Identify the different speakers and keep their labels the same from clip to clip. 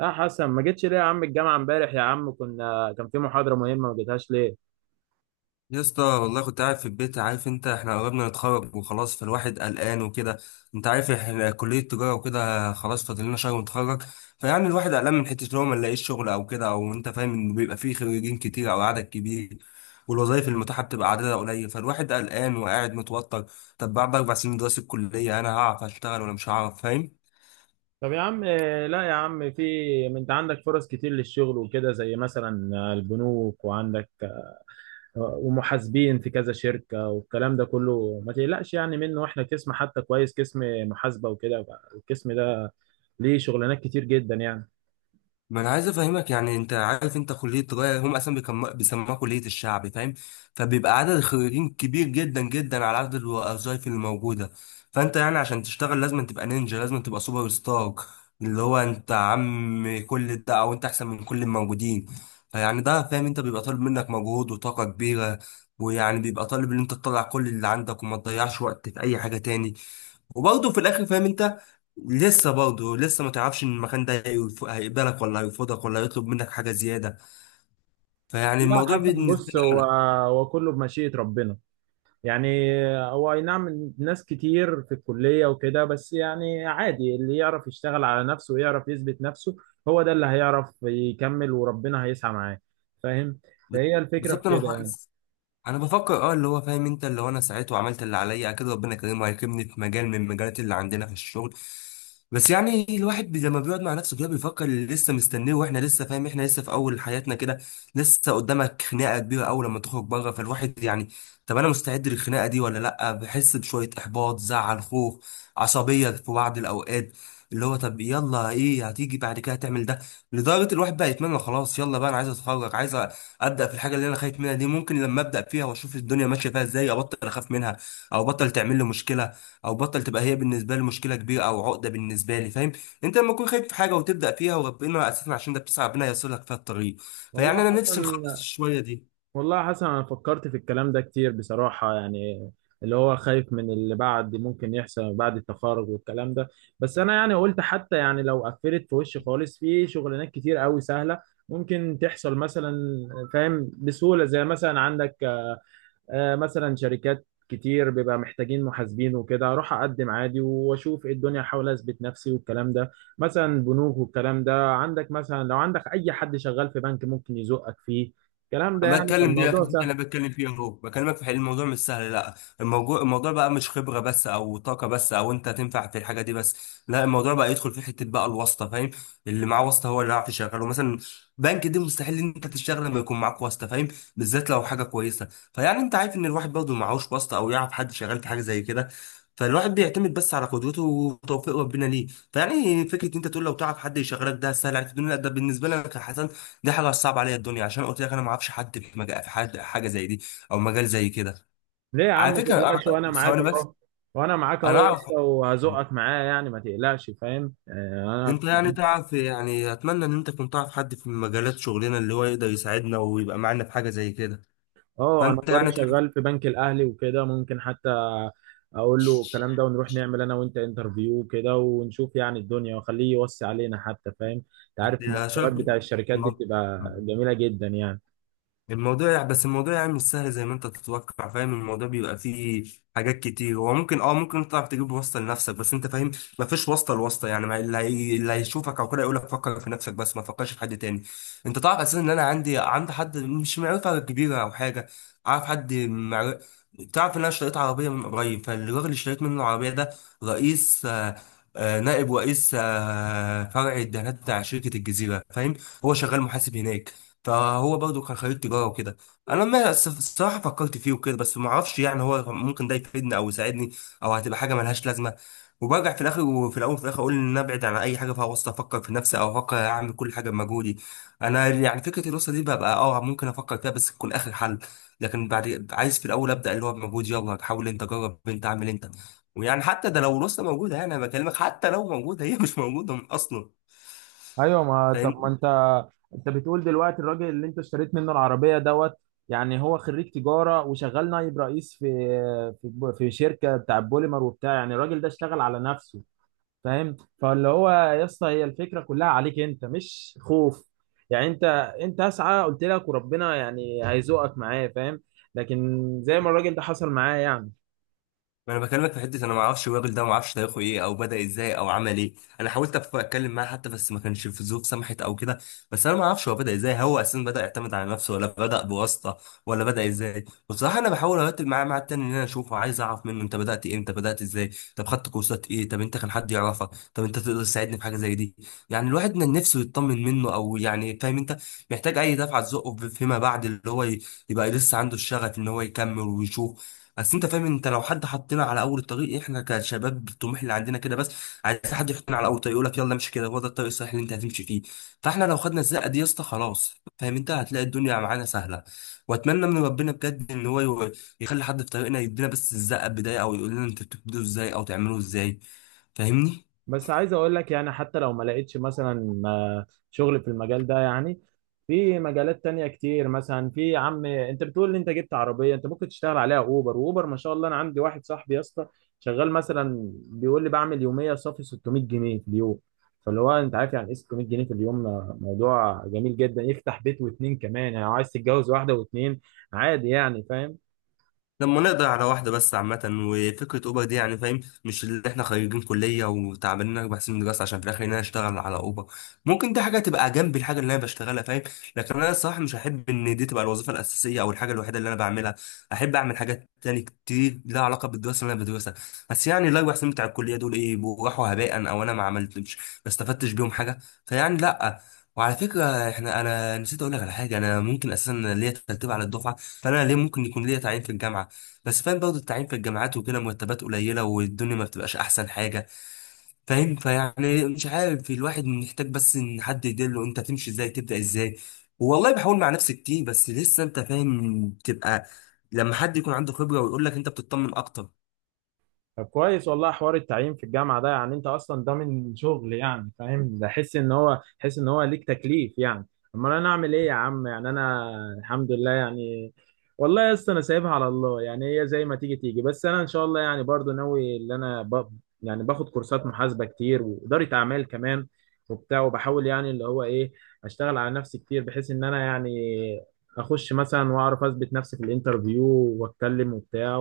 Speaker 1: يا حسن، ما جيتش ليه يا عم؟ الجامعة امبارح يا عم كان في محاضرة مهمة، ما جيتهاش ليه؟
Speaker 2: يا اسطى، والله كنت قاعد في البيت. عارف انت احنا قربنا نتخرج وخلاص، فالواحد قلقان وكده. انت عارف احنا كلية تجارة وكده، خلاص فاضل لنا شهر ونتخرج. فيعني الواحد قلقان من حتة لو ما نلاقيش شغل او كده، او انت فاهم انه بيبقى فيه خريجين كتير او عدد كبير والوظائف المتاحة بتبقى عددها قليل، فالواحد قلقان وقاعد متوتر. طب بعد اربع سنين دراسة الكلية انا هعرف اشتغل ولا مش هعرف؟ فاهم.
Speaker 1: طب يا عم، لا يا عم، في. ما انت عندك فرص كتير للشغل وكده، زي مثلا البنوك، وعندك ومحاسبين في كذا شركة والكلام ده كله. ما تقلقش يعني منه، واحنا قسم حتى كويس، قسم محاسبة وكده. القسم ده ليه شغلانات كتير جدا يعني.
Speaker 2: ما انا عايز افهمك، يعني انت عارف انت كليه تجاره هم اصلا بيسموها كليه الشعب، فاهم؟ فبيبقى عدد الخريجين كبير جدا جدا على عدد الوظائف اللي موجوده. فانت يعني عشان تشتغل لازم تبقى نينجا، لازم تبقى سوبر ستار، اللي هو انت عم كل ده او انت احسن من كل الموجودين. فيعني ده، فاهم انت، بيبقى طالب منك مجهود وطاقه كبيره. ويعني بيبقى طالب ان انت تطلع كل اللي عندك وما تضيعش وقت في اي حاجه تاني. وبرضه في الاخر، فاهم انت، لسه برضه لسه ما تعرفش ان المكان ده هيقبلك ولا هيرفضك ولا هيطلب منك حاجه زياده. فيعني
Speaker 1: لا
Speaker 2: الموضوع
Speaker 1: حسن،
Speaker 2: بالنسبه
Speaker 1: بص،
Speaker 2: لي
Speaker 1: هو
Speaker 2: قلق.
Speaker 1: هو كله بمشيئة ربنا يعني. هو اي نعم، ناس كتير في الكلية وكده، بس يعني عادي. اللي يعرف يشتغل على نفسه ويعرف يثبت نفسه، هو ده اللي هيعرف يكمل، وربنا هيسعى معاه. فاهم؟ فهي الفكرة في
Speaker 2: بالظبط، انا
Speaker 1: كده يعني.
Speaker 2: انا بفكر اللي هو فاهم انت، اللي هو انا ساعته وعملت اللي عليا اكيد ربنا كريم هيكرمني في مجال من المجالات اللي عندنا في الشغل. بس يعني الواحد لما بيقعد مع نفسه كده بيفكر اللي لسه مستنيه، واحنا لسه، فاهم، احنا لسه في اول حياتنا كده. لسه قدامك خناقه كبيره اول لما تخرج بره، فالواحد يعني طب انا مستعد للخناقه دي ولا لا؟ بحس بشويه احباط، زعل، خوف، عصبيه في بعض الاوقات. اللي هو طب يلا، ايه هتيجي بعد كده؟ هتعمل ده؟ لدرجه الواحد بقى يتمنى خلاص، يلا بقى انا عايز اتخرج، عايز ابدا في الحاجه اللي انا خايف منها دي. ممكن لما ابدا فيها واشوف الدنيا ماشيه فيها ازاي ابطل اخاف منها، او بطل تعمل لي مشكله، او بطل تبقى هي بالنسبه لي مشكله كبيره او عقده بالنسبه لي، فاهم؟ انت لما تكون خايف في حاجه وتبدا فيها، وربنا اساسا عشان ده بتسعى ربنا ييسر لك فيها الطريق. فيعني
Speaker 1: والله
Speaker 2: انا نفسي
Speaker 1: حسن.
Speaker 2: نخلص الشويه دي.
Speaker 1: والله يا حسن، انا فكرت في الكلام ده كتير بصراحة يعني، اللي هو خايف من اللي بعد، ممكن يحصل بعد التخرج والكلام ده. بس انا يعني قلت، حتى يعني لو قفلت في وشي خالص، في شغلانات كتير قوي سهلة ممكن تحصل مثلا، فاهم؟ بسهولة، زي مثلا عندك مثلا شركات كتير بيبقى محتاجين محاسبين وكده، اروح اقدم عادي واشوف ايه الدنيا، احاول اثبت نفسي والكلام ده. مثلا بنوك والكلام ده، عندك مثلا لو عندك اي حد شغال في بنك ممكن يزقك فيه، الكلام ده
Speaker 2: انا
Speaker 1: يعني.
Speaker 2: بتكلم دي اكتر
Speaker 1: فالموضوع
Speaker 2: حاجة
Speaker 1: سهل.
Speaker 2: انا بتكلم فيها اهو، بكلمك في الموضوع مش سهل، لا. الموضوع بقى مش خبره بس او طاقه بس او انت تنفع في الحاجه دي بس، لا. الموضوع بقى يدخل في حته بقى الواسطه، فاهم؟ اللي معاه واسطه هو اللي هيعرف يشغله. مثلا بنك دي مستحيل ان انت تشتغل لما يكون معاك واسطه، فاهم، بالذات لو حاجه كويسه. فيعني انت عارف ان الواحد برضه معهوش واسطه او يعرف حد شغال في حاجه زي كده، فالواحد بيعتمد بس على قدرته وتوفيق ربنا ليه. فيعني فكره انت تقول لو تعرف حد يشغلك ده سهل عليك في الدنيا، لا، ده بالنسبه لك يا حسن. دي حاجه صعبه عليا الدنيا، عشان قلت لك انا ما اعرفش حد في مجال، في حد حاجه زي دي او مجال زي كده.
Speaker 1: ليه يا عم؟
Speaker 2: على
Speaker 1: ما
Speaker 2: فكره
Speaker 1: تقلقش، وانا
Speaker 2: انا
Speaker 1: معاك
Speaker 2: ثواني بس.
Speaker 1: اهو وانا معاك اهو
Speaker 2: انا
Speaker 1: يا
Speaker 2: اعرف.
Speaker 1: اسطى، وهزقك معايا يعني، ما تقلقش، فاهم؟
Speaker 2: انت
Speaker 1: انا
Speaker 2: يعني تعرف، يعني اتمنى ان انت كنت تعرف حد في مجالات شغلنا اللي هو يقدر يساعدنا ويبقى معانا في حاجه زي كده.
Speaker 1: اه انا
Speaker 2: فانت
Speaker 1: جاري
Speaker 2: يعني تعرف.
Speaker 1: شغال في بنك الاهلي وكده، ممكن حتى اقول له الكلام ده، ونروح نعمل انا وانت انترفيو كده، ونشوف يعني الدنيا، واخليه يوصي علينا حتى، فاهم؟ انت عارف المرتبات
Speaker 2: شايف
Speaker 1: بتاع الشركات دي بتبقى جميلة جدا يعني.
Speaker 2: الموضوع يعني، بس الموضوع يعني مش سهل زي ما انت تتوقع، فاهم. الموضوع بيبقى فيه حاجات كتير. هو ممكن، ممكن انت تعرف تجيب واسطه لنفسك، بس انت فاهم مفيش واسطه لواسطه. يعني ما اللي اللي هيشوفك او كده يقول لك فكر في نفسك بس ما تفكرش في حد تاني. انت تعرف اساسا ان انا عندي حد مش معرفه كبيره او حاجه. اعرف حد تعرف ان انا اشتريت عربيه من قريب، فالراجل اللي اشتريت منه العربيه ده رئيس نائب رئيس فرع الدهانات بتاع شركه الجزيره، فاهم. هو شغال محاسب هناك. فهو برضه كان خريج تجاره وكده. انا لما الصراحه فكرت فيه وكده، بس ما اعرفش يعني هو ممكن ده يفيدني او يساعدني او هتبقى حاجه ملهاش لازمه. وبرجع في الاخر وفي الاول وفي الاخر اقول ان انا ابعد عن اي حاجه فيها وسط، افكر في نفسي او افكر اعمل كل حاجه بمجهودي. انا يعني فكره الوسط دي ببقى ممكن افكر فيها بس تكون اخر حل. لكن بعد عايز في الاول ابدا اللي هو بمجهودي، يلا حاول انت، جرب انت، اعمل انت. ويعني حتى ده لو الوسط موجوده، يعني انا بكلمك حتى لو موجوده، هي مش موجوده اصلا.
Speaker 1: ايوه، ما طب ما انت، انت بتقول دلوقتي الراجل اللي انت اشتريت منه العربية دوت، يعني هو خريج تجارة وشغال نائب رئيس في شركة بتاع بوليمر وبتاع، يعني الراجل ده اشتغل على نفسه، فاهم؟ فاللي هو يا اسطى، هي الفكره كلها عليك انت، مش خوف يعني. انت اسعى، قلت لك، وربنا يعني هيزوقك معايا، فاهم؟ لكن زي ما الراجل ده حصل معايا يعني.
Speaker 2: ما انا بكلمك في حته انا ما اعرفش الراجل ده، ما اعرفش تاريخه ايه او بدا ازاي او عمل ايه. انا حاولت اتكلم معاه حتى، بس ما كانش في ظروف سمحت او كده. بس انا ما اعرفش هو بدا ازاي، هو اساسا بدا يعتمد على نفسه ولا بدا بواسطه ولا بدا ازاي. بصراحه انا بحاول ارتب معاه مع التاني ان انا اشوفه، عايز اعرف منه انت بدات ايه، انت بدات ازاي، طب خدت كورسات ايه، طب انت كان حد يعرفك، طب انت تقدر تساعدني في حاجه زي دي. يعني الواحد من نفسه يطمن منه او يعني، فاهم انت، محتاج اي دفعه تزقه فيما بعد اللي هو يبقى لسه عنده الشغف ان هو يكمل ويشوف. بس انت فاهم، انت لو حد حطينا على اول الطريق، احنا كشباب الطموح اللي عندنا كده بس عايز حد يحطنا على اول الطريق، يقول لك يلا امشي كده، هو ده الطريق الصحيح اللي انت هتمشي فيه. فاحنا لو خدنا الزقه دي يا اسطى خلاص، فاهم انت، هتلاقي الدنيا معانا سهله. واتمنى من ربنا بجد ان هو يخلي حد في طريقنا يدينا بس الزقه بدايه، او يقول لنا انتوا بتبدوا ازاي او تعملوا ازاي. فاهمني.
Speaker 1: بس عايز اقول لك يعني، حتى لو ما لقيتش مثلا شغل في المجال ده يعني، في مجالات تانية كتير. مثلا في يا عم، انت بتقول ان انت جبت عربية، انت ممكن تشتغل عليها اوبر. واوبر ما شاء الله، انا عندي واحد صاحبي يا اسطى شغال، مثلا بيقول لي بعمل يومية صافي 600 جنيه في اليوم. فاللي هو انت عارف يعني ايه 600 جنيه في اليوم؟ موضوع جميل جدا، يفتح بيت واتنين كمان، يعني لو عايز تتجوز واحدة واتنين عادي يعني، فاهم؟
Speaker 2: لما نقدر على واحدة بس، عامة. وفكرة أوبر دي يعني، فاهم، مش اللي احنا خريجين كلية وتعبانين أربع سنين دراسة عشان في الآخر إن أنا أشتغل على أوبر. ممكن دي حاجة تبقى جنب الحاجة اللي أنا بشتغلها، فاهم، لكن أنا الصراحة مش هحب إن دي تبقى الوظيفة الأساسية أو الحاجة الوحيدة اللي أنا بعملها. أحب أعمل حاجات تاني كتير لها علاقة بالدراسة اللي أنا بدرسها. بس يعني الأربع سنين بتاع الكلية دول إيه، بيبقوا راحوا هباء أو أنا ما عملتش ما استفدتش بيهم حاجة؟ فيعني لأ. وعلى فكرة احنا انا نسيت اقول لك على حاجة، انا ممكن اساسا ليا ترتيب على الدفعة، فانا ليه ممكن يكون ليا تعيين في الجامعة. بس فاهم برضه التعيين في الجامعات وكده مرتبات قليلة، والدنيا ما بتبقاش أحسن حاجة، فاهم. فيعني مش عارف، الواحد محتاج بس إن حد يدله أنت تمشي إزاي، تبدأ إزاي. والله بحاول مع نفسي كتير، بس لسه أنت فاهم بتبقى لما حد يكون عنده خبرة ويقول لك أنت بتطمن أكتر.
Speaker 1: طب كويس، والله حوار التعيين في الجامعة ده يعني انت اصلا ضامن شغل يعني، فاهم؟ ده حس ان هو ليك تكليف يعني. امال انا اعمل ايه يا عم يعني؟ انا الحمد لله يعني. والله يا اسطى، انا سايبها على الله يعني، هي زي ما تيجي تيجي، بس انا ان شاء الله يعني برضو ناوي ان انا يعني باخد كورسات محاسبة كتير، وإدارة اعمال كمان، وبتاع، وبحاول يعني اللي هو ايه، اشتغل على نفسي كتير بحيث ان انا يعني اخش مثلا واعرف اثبت نفسي في الانترفيو، واتكلم وبتاع،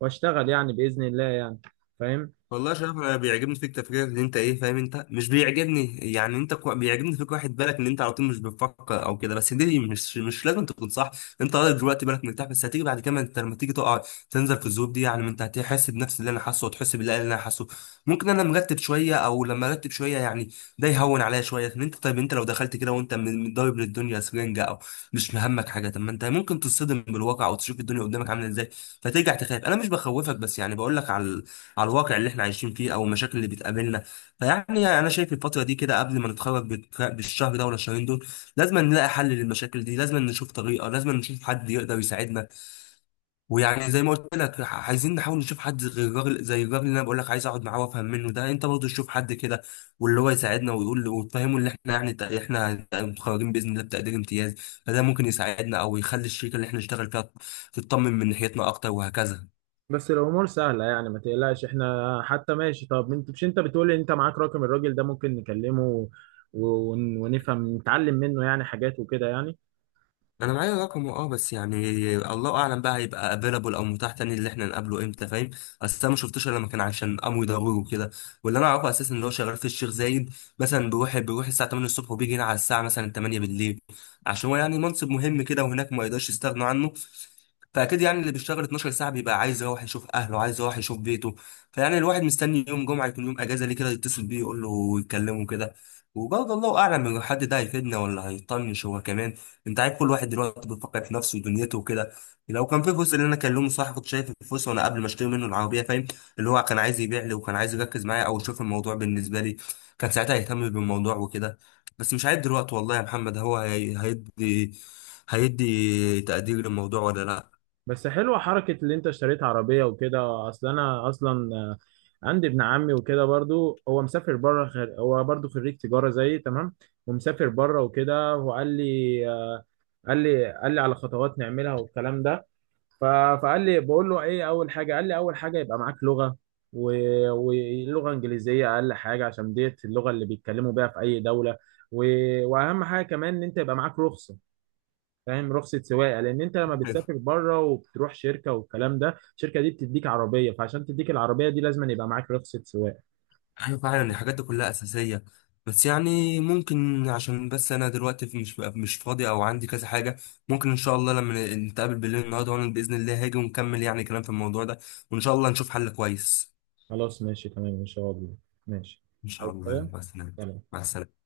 Speaker 1: واشتغل يعني باذن الله يعني، فاهم؟
Speaker 2: والله يا شرف انا بيعجبني فيك تفكيرك ان انت ايه، فاهم انت، مش بيعجبني يعني انت بيعجبني فيك واحد بالك ان انت على طول مش بتفكر او كده، بس دي مش لازم تكون صح. انت راجل دلوقتي بالك مرتاح، بس هتيجي بعد كده انت لما تيجي تقع تنزل في الذنوب دي، يعني ما انت هتحس بنفس اللي انا حاسه وتحس بالله اللي انا حاسه. ممكن انا مرتب شويه او لما ارتب شويه يعني ده يهون عليا شويه. ان انت طيب، انت لو دخلت كده وانت متضارب للدنيا سرنجه او مش مهمك حاجه، طب ما انت ممكن تصطدم بالواقع او تشوف الدنيا قدامك عامله ازاي فترجع تخاف. انا مش بخوفك، بس يعني بقول لك على الواقع اللي احنا عايشين فيه او المشاكل اللي بتقابلنا. فيعني انا شايف الفتره دي كده قبل ما نتخرج بالشهر ده ولا الشهرين دول لازم نلاقي حل للمشاكل دي، لازم نشوف طريقه، لازم نشوف حد يقدر يساعدنا. ويعني زي ما قلت لك، عايزين نحاول نشوف حد غير الراجل، زي الراجل اللي انا بقول لك عايز اقعد معاه وافهم منه ده، انت برضه تشوف حد كده واللي هو يساعدنا ويقول، وتفهمه اللي احنا يعني احنا متخرجين باذن الله بتقدير امتياز، فده ممكن يساعدنا او يخلي الشركه اللي احنا نشتغل فيها تطمن من ناحيتنا اكتر، وهكذا.
Speaker 1: بس الامور سهله يعني، ما تقلقش، احنا حتى ماشي. طب انت، مش انت بتقول ان انت معاك رقم الراجل ده؟ ممكن نكلمه ونفهم نتعلم منه يعني حاجات وكده يعني.
Speaker 2: انا معايا رقمه، بس يعني الله اعلم بقى هيبقى افيلابل او متاح تاني اللي احنا نقابله امتى، فاهم. اصل انا ما شفتوش الا لما كان عشان امر ضروري وكده. واللي انا اعرفه اساسا اللي هو شغال في الشيخ زايد، مثلا بيروح الساعه 8 الصبح وبيجي هنا على الساعه مثلا 8 بالليل، عشان هو يعني منصب مهم كده وهناك ما يقدرش يستغنوا عنه. فاكيد يعني اللي بيشتغل 12 ساعه بيبقى عايز يروح يشوف اهله، عايز يروح يشوف بيته. فيعني الواحد مستني يوم جمعه يكون يوم اجازه ليه كده يتصل بيه يقول له ويكلمه كده. وبرضه الله اعلم الحد ده هيفيدنا ولا هيطنش هو كمان. انت عارف كل واحد دلوقتي بيفكر في نفسه ودنيته وكده. لو كان في جزء اللي انا كلمه صح كنت شايف الفلوس، وانا قبل ما اشتري منه العربيه، فاهم، اللي هو كان عايز يبيع لي وكان عايز يركز معايا او يشوف الموضوع بالنسبه لي، كان ساعتها يهتم بالموضوع وكده. بس مش عارف دلوقتي والله يا محمد هو هيدي تقدير للموضوع ولا
Speaker 1: بس حلوه حركه اللي انت اشتريت عربيه وكده. اصل انا اصلا عندي ابن عمي وكده برضو، هو مسافر بره، هو برضو خريج تجاره زيي تمام، ومسافر بره وكده. وقال لي قال لي على خطوات نعملها والكلام ده. ف- فقال لي، بقول له ايه اول حاجه؟ قال لي اول حاجه يبقى معاك لغه، ولغه انجليزيه اقل حاجه، عشان ديت اللغه اللي بيتكلموا بيها في اي دوله. واهم حاجه كمان ان انت يبقى معاك رخصه، فاهم؟ رخصه سواقه، لان انت لما
Speaker 2: لا.
Speaker 1: بتسافر بره وبتروح شركه والكلام ده، الشركه دي بتديك عربيه، فعشان تديك العربيه دي لازم يبقى معاك رخصه سواقه.
Speaker 2: ايوه فعلا الحاجات دي كلها اساسيه، بس يعني ممكن عشان بس انا دلوقتي مش فاضي او عندي كذا حاجه، ممكن ان شاء الله لما نتقابل بالليل النهارده وانا باذن الله هاجي ونكمل يعني كلام في الموضوع ده، وان شاء الله نشوف حل كويس.
Speaker 1: خلاص، ماشي، تمام ان شاء الله. ماشي.
Speaker 2: ان شاء
Speaker 1: عايز
Speaker 2: الله.
Speaker 1: حاجه؟
Speaker 2: يلا، مع السلامه.
Speaker 1: سلام.
Speaker 2: مع السلامه.